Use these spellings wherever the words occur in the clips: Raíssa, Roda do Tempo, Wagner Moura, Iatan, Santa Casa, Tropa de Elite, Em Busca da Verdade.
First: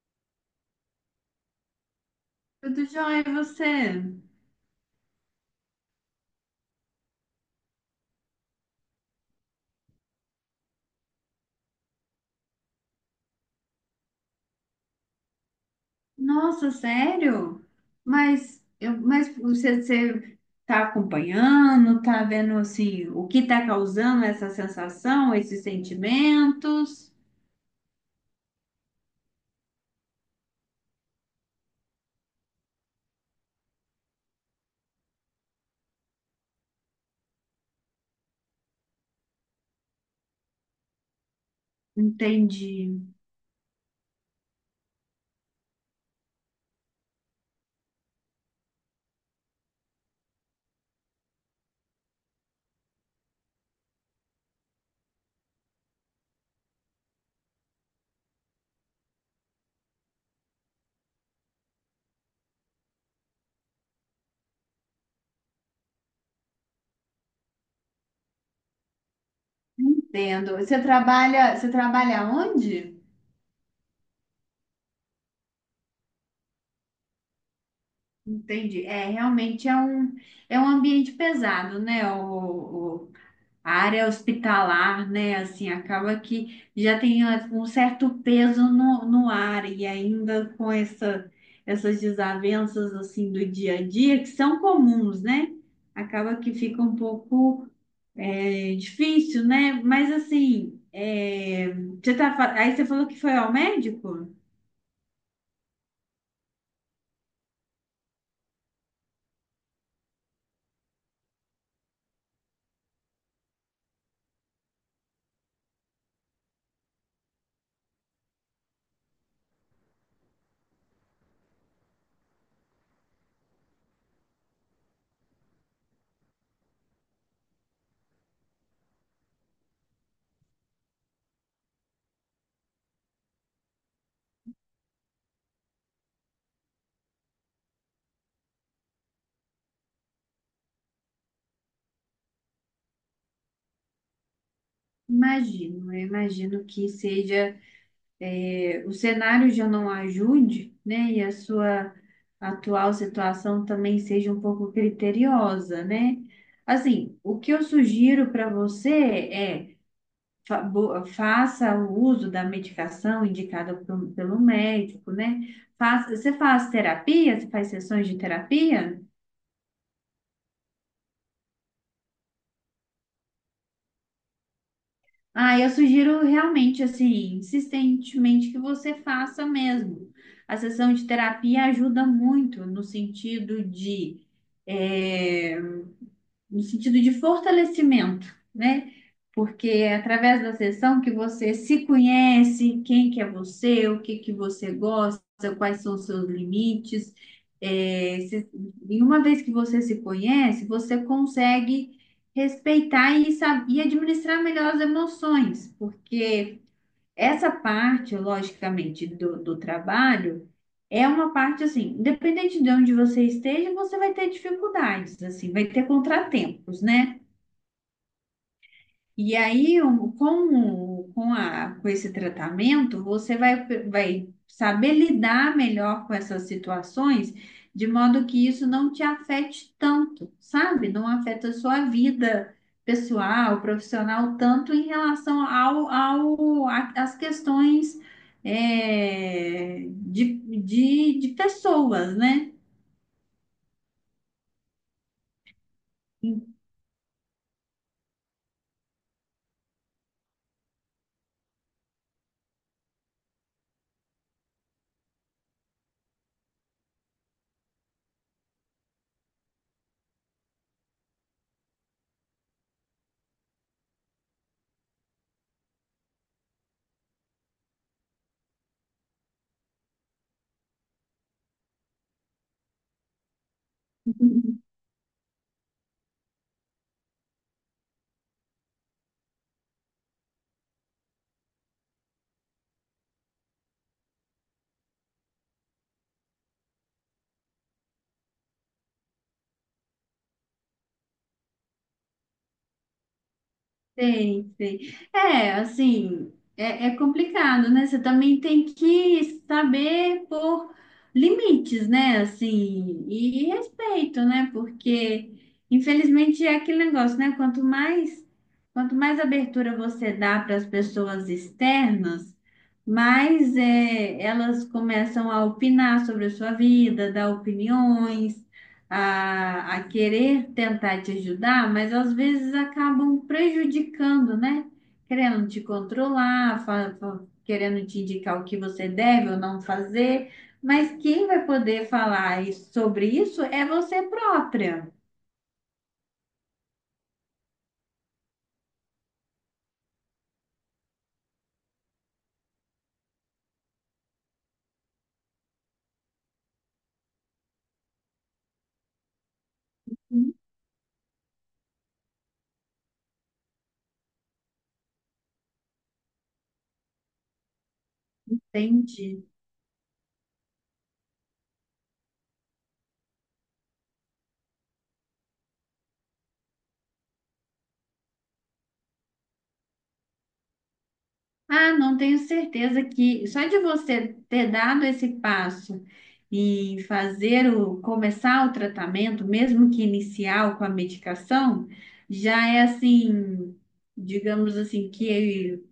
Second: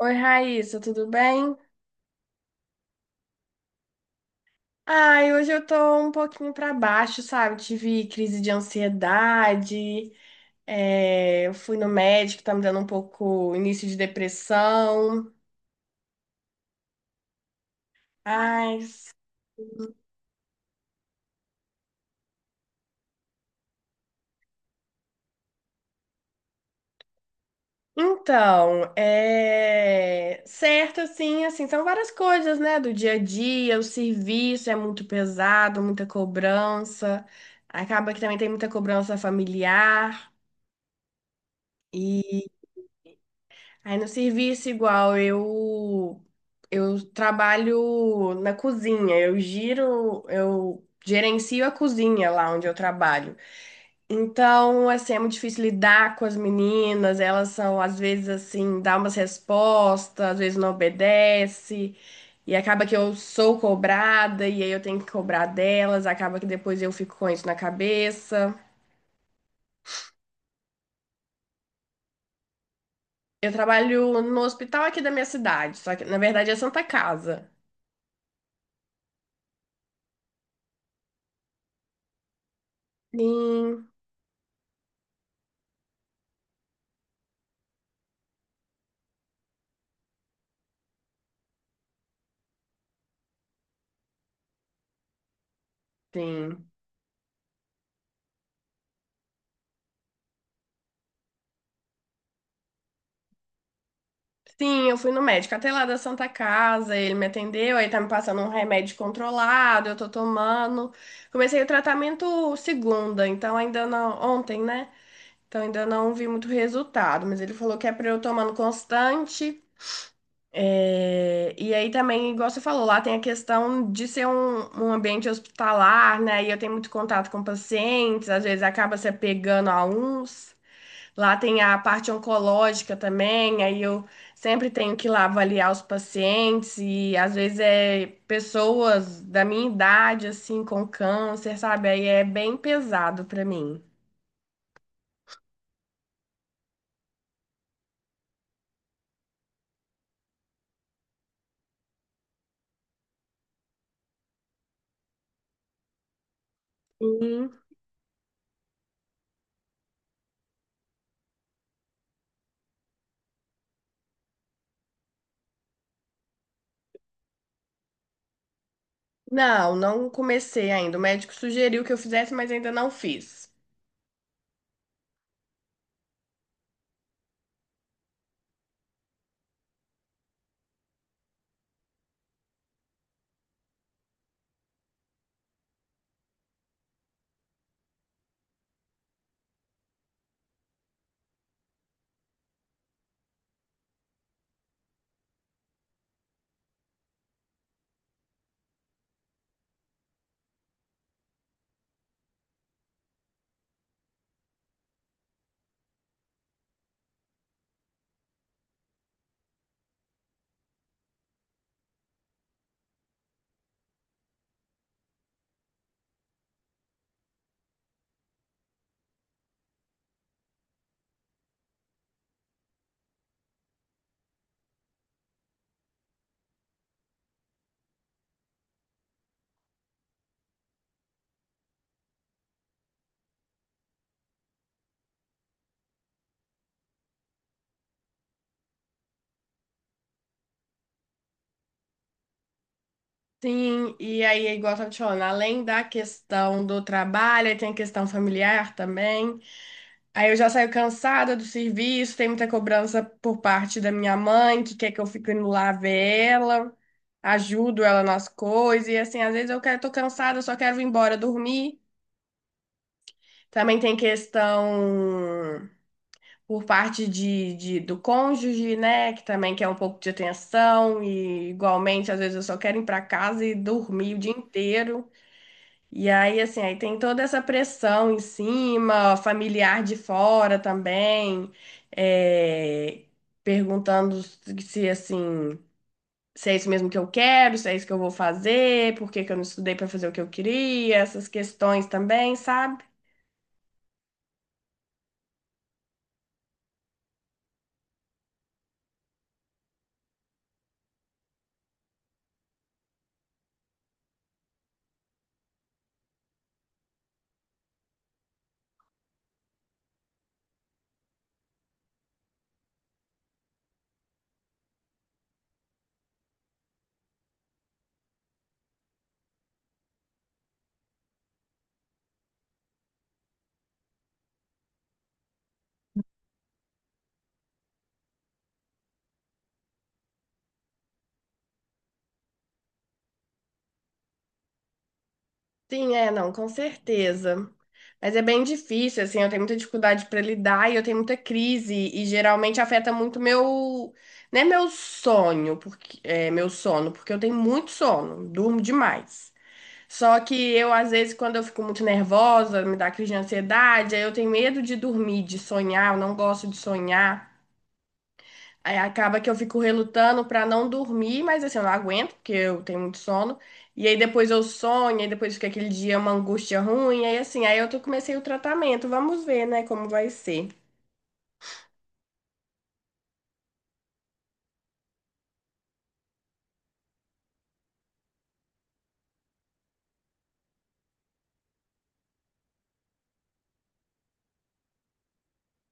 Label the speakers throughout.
Speaker 1: Oi, Raíssa, tudo bem?
Speaker 2: Tudo jóia, e você?
Speaker 1: Ai, hoje eu tô um pouquinho pra baixo, sabe? Tive crise de ansiedade, eu fui no médico, tá me dando um pouco início de depressão.
Speaker 2: Nossa, sério? Mas,
Speaker 1: Ai,
Speaker 2: eu, mas você, você tá acompanhando, tá vendo assim, o que tá causando essa sensação, esses sentimentos?
Speaker 1: então, é certo, assim, são várias coisas, né? Do dia a dia, o serviço é muito pesado, muita cobrança. Acaba que também tem muita cobrança familiar.
Speaker 2: Entendi,
Speaker 1: Aí no serviço igual, eu trabalho na cozinha, eu giro, eu gerencio a cozinha lá onde eu trabalho. Então, assim, é muito difícil lidar com as meninas, elas são às vezes assim, dá umas respostas, às vezes não obedece. E acaba que eu sou cobrada, e aí eu tenho que cobrar delas, acaba que depois eu fico com isso na cabeça.
Speaker 2: entendo. Você trabalha onde?
Speaker 1: Eu trabalho no hospital aqui da minha cidade, só que na verdade é Santa Casa.
Speaker 2: Entendi. Realmente é um ambiente pesado, né? A
Speaker 1: Sim.
Speaker 2: área hospitalar, né? Assim, acaba que já tem um certo peso no ar e ainda com essas desavenças assim do dia a dia, que são comuns, né? Acaba que
Speaker 1: Sim.
Speaker 2: fica um pouco difícil, né? Mas assim, você tá, aí você falou que foi ao médico?
Speaker 1: Sim, eu fui no médico até lá da Santa Casa, ele me atendeu, aí tá me passando um remédio controlado, eu tô tomando. Comecei o tratamento segunda, então ainda não, ontem, né? Então ainda não vi muito resultado, mas ele falou que é pra eu tomando constante. E aí também, igual você falou, lá tem a questão de ser um, um ambiente hospitalar, né? E eu tenho muito contato com pacientes, às vezes acaba se apegando a uns. Lá tem a parte oncológica também, aí eu sempre tenho que ir lá avaliar os pacientes e às vezes é pessoas da minha idade assim com câncer, sabe? Aí é bem pesado pra mim.
Speaker 2: Imagino, eu imagino que seja. O cenário já não ajude, né? E a sua atual situação também seja um pouco criteriosa, né? Assim, o
Speaker 1: Hum.
Speaker 2: que eu sugiro para você é faça o uso da medicação indicada pelo médico, né? Você faz terapia? Você faz sessões de terapia?
Speaker 1: Não, não comecei ainda. O médico sugeriu que eu fizesse, mas ainda não fiz.
Speaker 2: Ah, eu sugiro realmente, assim, insistentemente que você faça mesmo. A sessão de terapia ajuda muito no sentido de eh, no sentido de fortalecimento, né? Porque é através da sessão que você se conhece, quem que é você, o que que você gosta, quais são os seus limites. É, se- e uma vez que você se conhece, você consegue respeitar e, e administrar melhor as emoções, porque essa parte, logicamente, do trabalho é uma parte assim, independente de onde você esteja, você vai ter dificuldades, assim, vai ter contratempos, né? E aí, um, com, o- com, a, com esse tratamento, você vai saber lidar melhor com essas situações, de modo que isso não te afete tanto, sabe? Não afeta a sua vida pessoal, profissional, tanto em relação às questões, é, de, de pessoas, né?
Speaker 1: Sim, e aí, é igual eu tava te falando, além da questão do trabalho, aí tem a questão familiar também. Aí eu já saio cansada do serviço, tem muita cobrança por parte da minha mãe, que quer que eu fique indo lá ver ela, ajudo ela nas coisas, e assim, às vezes eu quero, tô cansada, só quero ir embora dormir. Também tem questão por parte de- do cônjuge, né, que também quer um pouco de atenção, e igualmente, às vezes eu só quero ir para casa e dormir o dia inteiro. E aí, assim, aí tem toda essa pressão em cima, familiar de fora também, é, perguntando se, assim, se é isso mesmo que eu quero, se é isso que eu vou fazer, por que que eu não estudei para fazer o que eu queria, essas questões também, sabe?
Speaker 2: Sei, sei. É complicado, né? Você também tem que saber pôr limites, né? Assim, e respeito, né? Porque, infelizmente, é aquele negócio, né? Quanto mais abertura você dá para as pessoas externas, mais elas começam a opinar sobre a sua vida, dar opiniões a querer tentar te ajudar, mas às vezes acabam prejudicando, né? Querendo te controlar, querendo te indicar o que você deve ou não fazer, mas quem vai poder falar sobre isso é você própria.
Speaker 1: Sim, é, não, com certeza. Mas é bem difícil, assim, eu tenho muita dificuldade para lidar e eu tenho muita crise e geralmente afeta muito meu, né, meu sonho, porque é meu sono, porque eu tenho muito sono, durmo demais. Só que eu às vezes quando eu fico muito nervosa, me dá crise de ansiedade, aí eu tenho medo de dormir, de sonhar, eu não gosto de sonhar. Aí acaba
Speaker 2: Entende?
Speaker 1: que eu fico relutando pra não dormir, mas assim, eu não aguento, porque eu tenho muito sono. E aí depois eu sonho, e depois fica aquele dia uma angústia ruim, aí assim, aí eu tô, comecei o tratamento. Vamos ver, né, como vai ser.
Speaker 2: Ah, não tenho certeza que só de você ter dado esse passo e fazer o começar o tratamento, mesmo que inicial com a medicação, já é assim, digamos assim, que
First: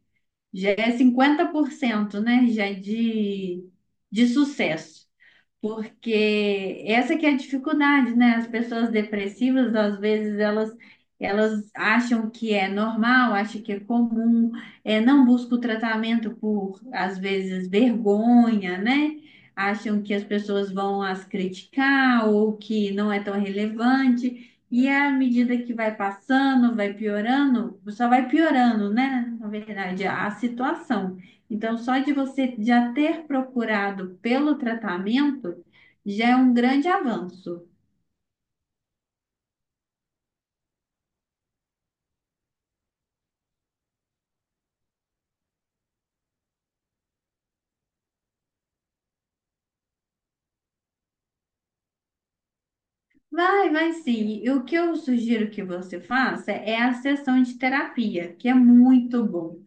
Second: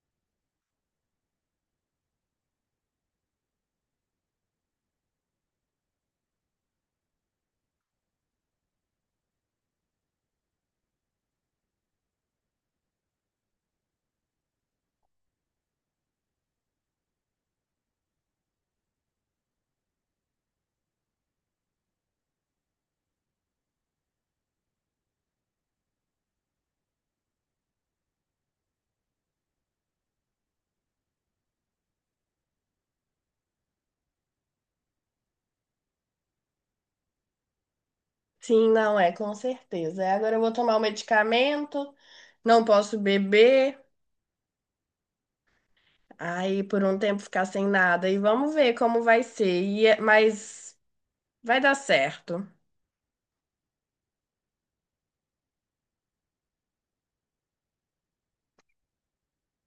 Speaker 2: já é 50%, né, já é de sucesso. Porque essa que é a dificuldade, né? As pessoas depressivas, às vezes, elas acham que é normal, acham que é comum, não buscam tratamento por, às vezes, vergonha, né? Acham que as pessoas vão as criticar ou que não é tão relevante. E à medida que vai passando, vai piorando, só vai piorando, né? Na verdade, a situação. Então, só de você já ter procurado pelo tratamento já é um grande avanço.
Speaker 1: Sim, não é, com certeza. Aí agora eu vou tomar o medicamento, não posso beber, aí por um tempo ficar sem nada e vamos ver como vai ser. E mas vai dar certo.
Speaker 2: Vai, vai sim. E o que eu sugiro que você faça é a sessão de terapia, que é muito bom.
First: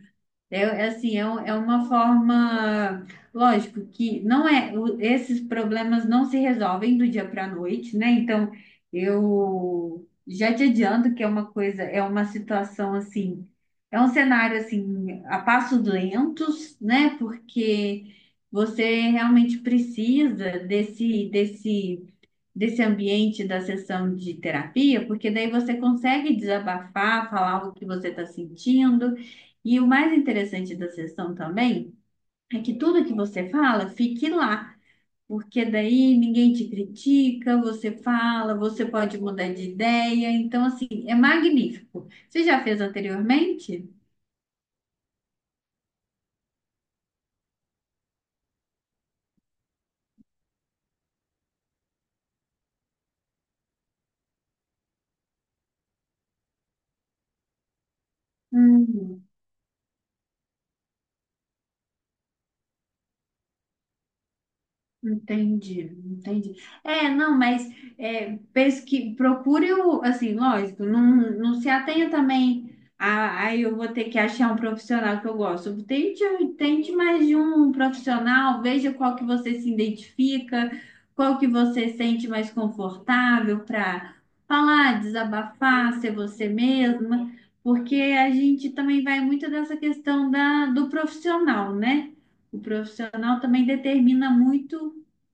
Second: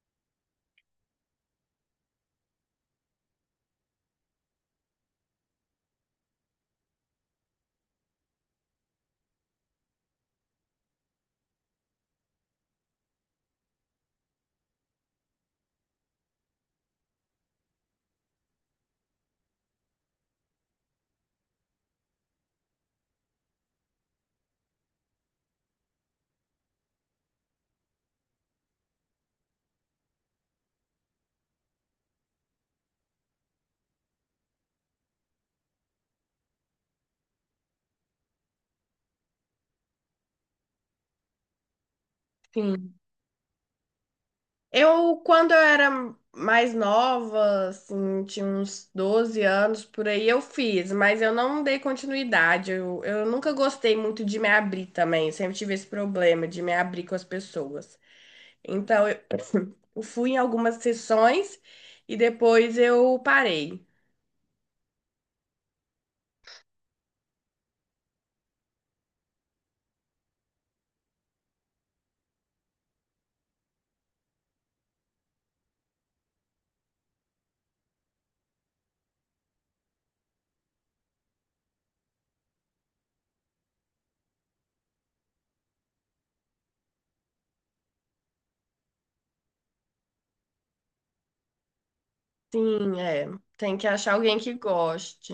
Speaker 2: É uma forma, lógico que não é, esses problemas não se resolvem do dia para a noite, né? Então, eu já te adianto que é uma coisa, é uma situação assim, é um cenário assim, a passos lentos, né? Porque você realmente precisa desse desse ambiente da sessão de terapia, porque daí você consegue desabafar, falar o que você está sentindo. E o mais interessante da sessão também é que tudo que você fala fique lá, porque daí ninguém te critica, você fala, você pode mudar de ideia. Então, assim, é magnífico. Você já fez
Speaker 1: Sim.
Speaker 2: anteriormente?
Speaker 1: Eu, quando eu era mais nova, assim, tinha uns 12 anos por aí, eu fiz, mas eu não dei continuidade. Eu nunca gostei muito de me abrir também. Eu sempre tive esse problema de me abrir com as pessoas. Então,
Speaker 2: Hum.
Speaker 1: eu fui em algumas sessões e depois eu parei.
Speaker 2: Entendi, entendi. É, não, mas é, pesqui, procure o, assim, lógico, não se atenha também a, aí eu vou ter que achar um profissional que eu gosto. Tente mais de um profissional, veja qual que você se identifica, qual que você sente mais confortável para falar, desabafar, ser você mesma, porque a gente também vai muito dessa questão do profissional, né? O
Speaker 1: Sim, é.
Speaker 2: profissional também
Speaker 1: Tem que achar
Speaker 2: determina
Speaker 1: alguém que
Speaker 2: muito
Speaker 1: goste.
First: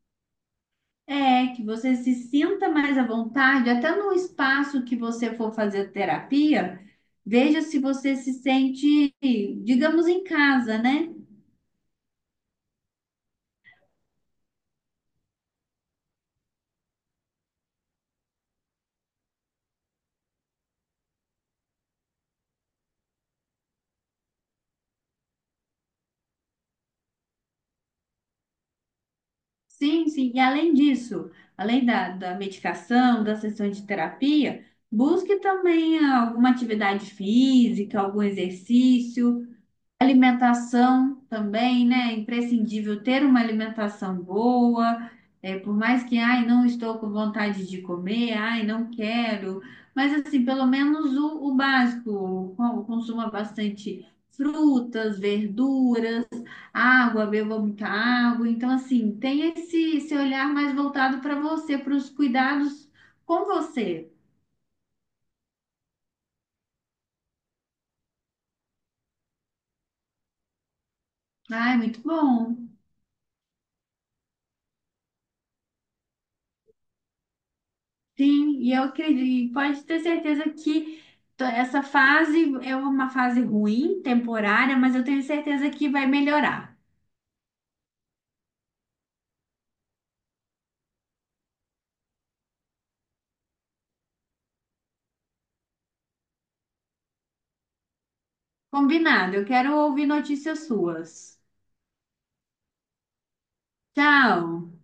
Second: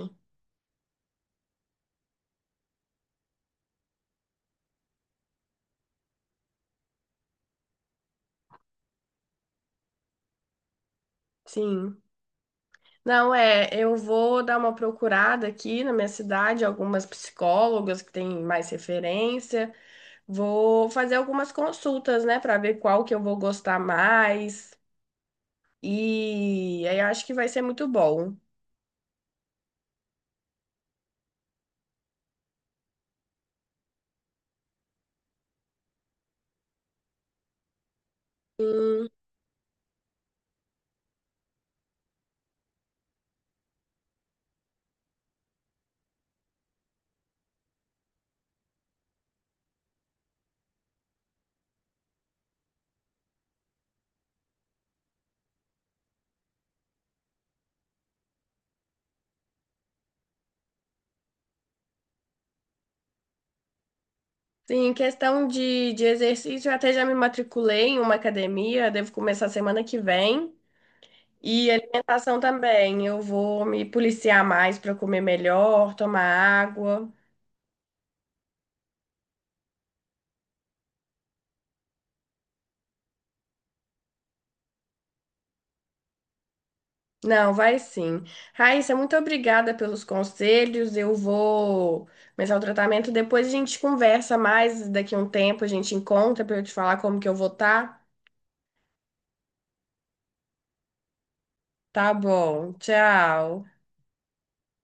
Speaker 2: que você se sinta mais à vontade, até no espaço que você for fazer terapia, veja se você se sente, digamos, em casa, né?
Speaker 1: Sim. Não, é, eu vou dar uma procurada aqui na minha cidade, algumas psicólogas que têm mais referência. Vou fazer algumas consultas, né, para ver qual que eu vou gostar mais. E aí eu acho que vai ser muito bom.
Speaker 2: Sim, sim. E além disso, além da medicação, da sessão de terapia, busque também alguma atividade física, algum
Speaker 1: Hum.
Speaker 2: exercício. Alimentação também, né? É imprescindível ter uma alimentação boa, por mais que, ai, não estou com vontade de comer, ai, não quero, mas assim, pelo menos o básico, consuma bastante frutas, verduras, água, beba muita água, então assim, tenha esse olhar mais voltado para você, para os cuidados com você.
Speaker 1: Sim, em questão de exercício, eu até já me matriculei em uma academia, devo começar semana que vem. E
Speaker 2: Ai, muito
Speaker 1: alimentação
Speaker 2: bom.
Speaker 1: também, eu vou me policiar mais para comer melhor, tomar água.
Speaker 2: Sim, e eu acredito, e pode ter certeza que essa fase é uma fase ruim, temporária, mas eu tenho certeza que vai melhorar.
Speaker 1: Não, vai sim. Raíssa, muito obrigada pelos conselhos. Eu vou começar o tratamento. Depois a gente conversa mais. Daqui a um tempo a gente encontra para eu te falar como que eu vou estar.
Speaker 2: Combinado, eu quero ouvir notícias suas.
Speaker 1: Tá bom. Tchau.
Speaker 2: Tchau.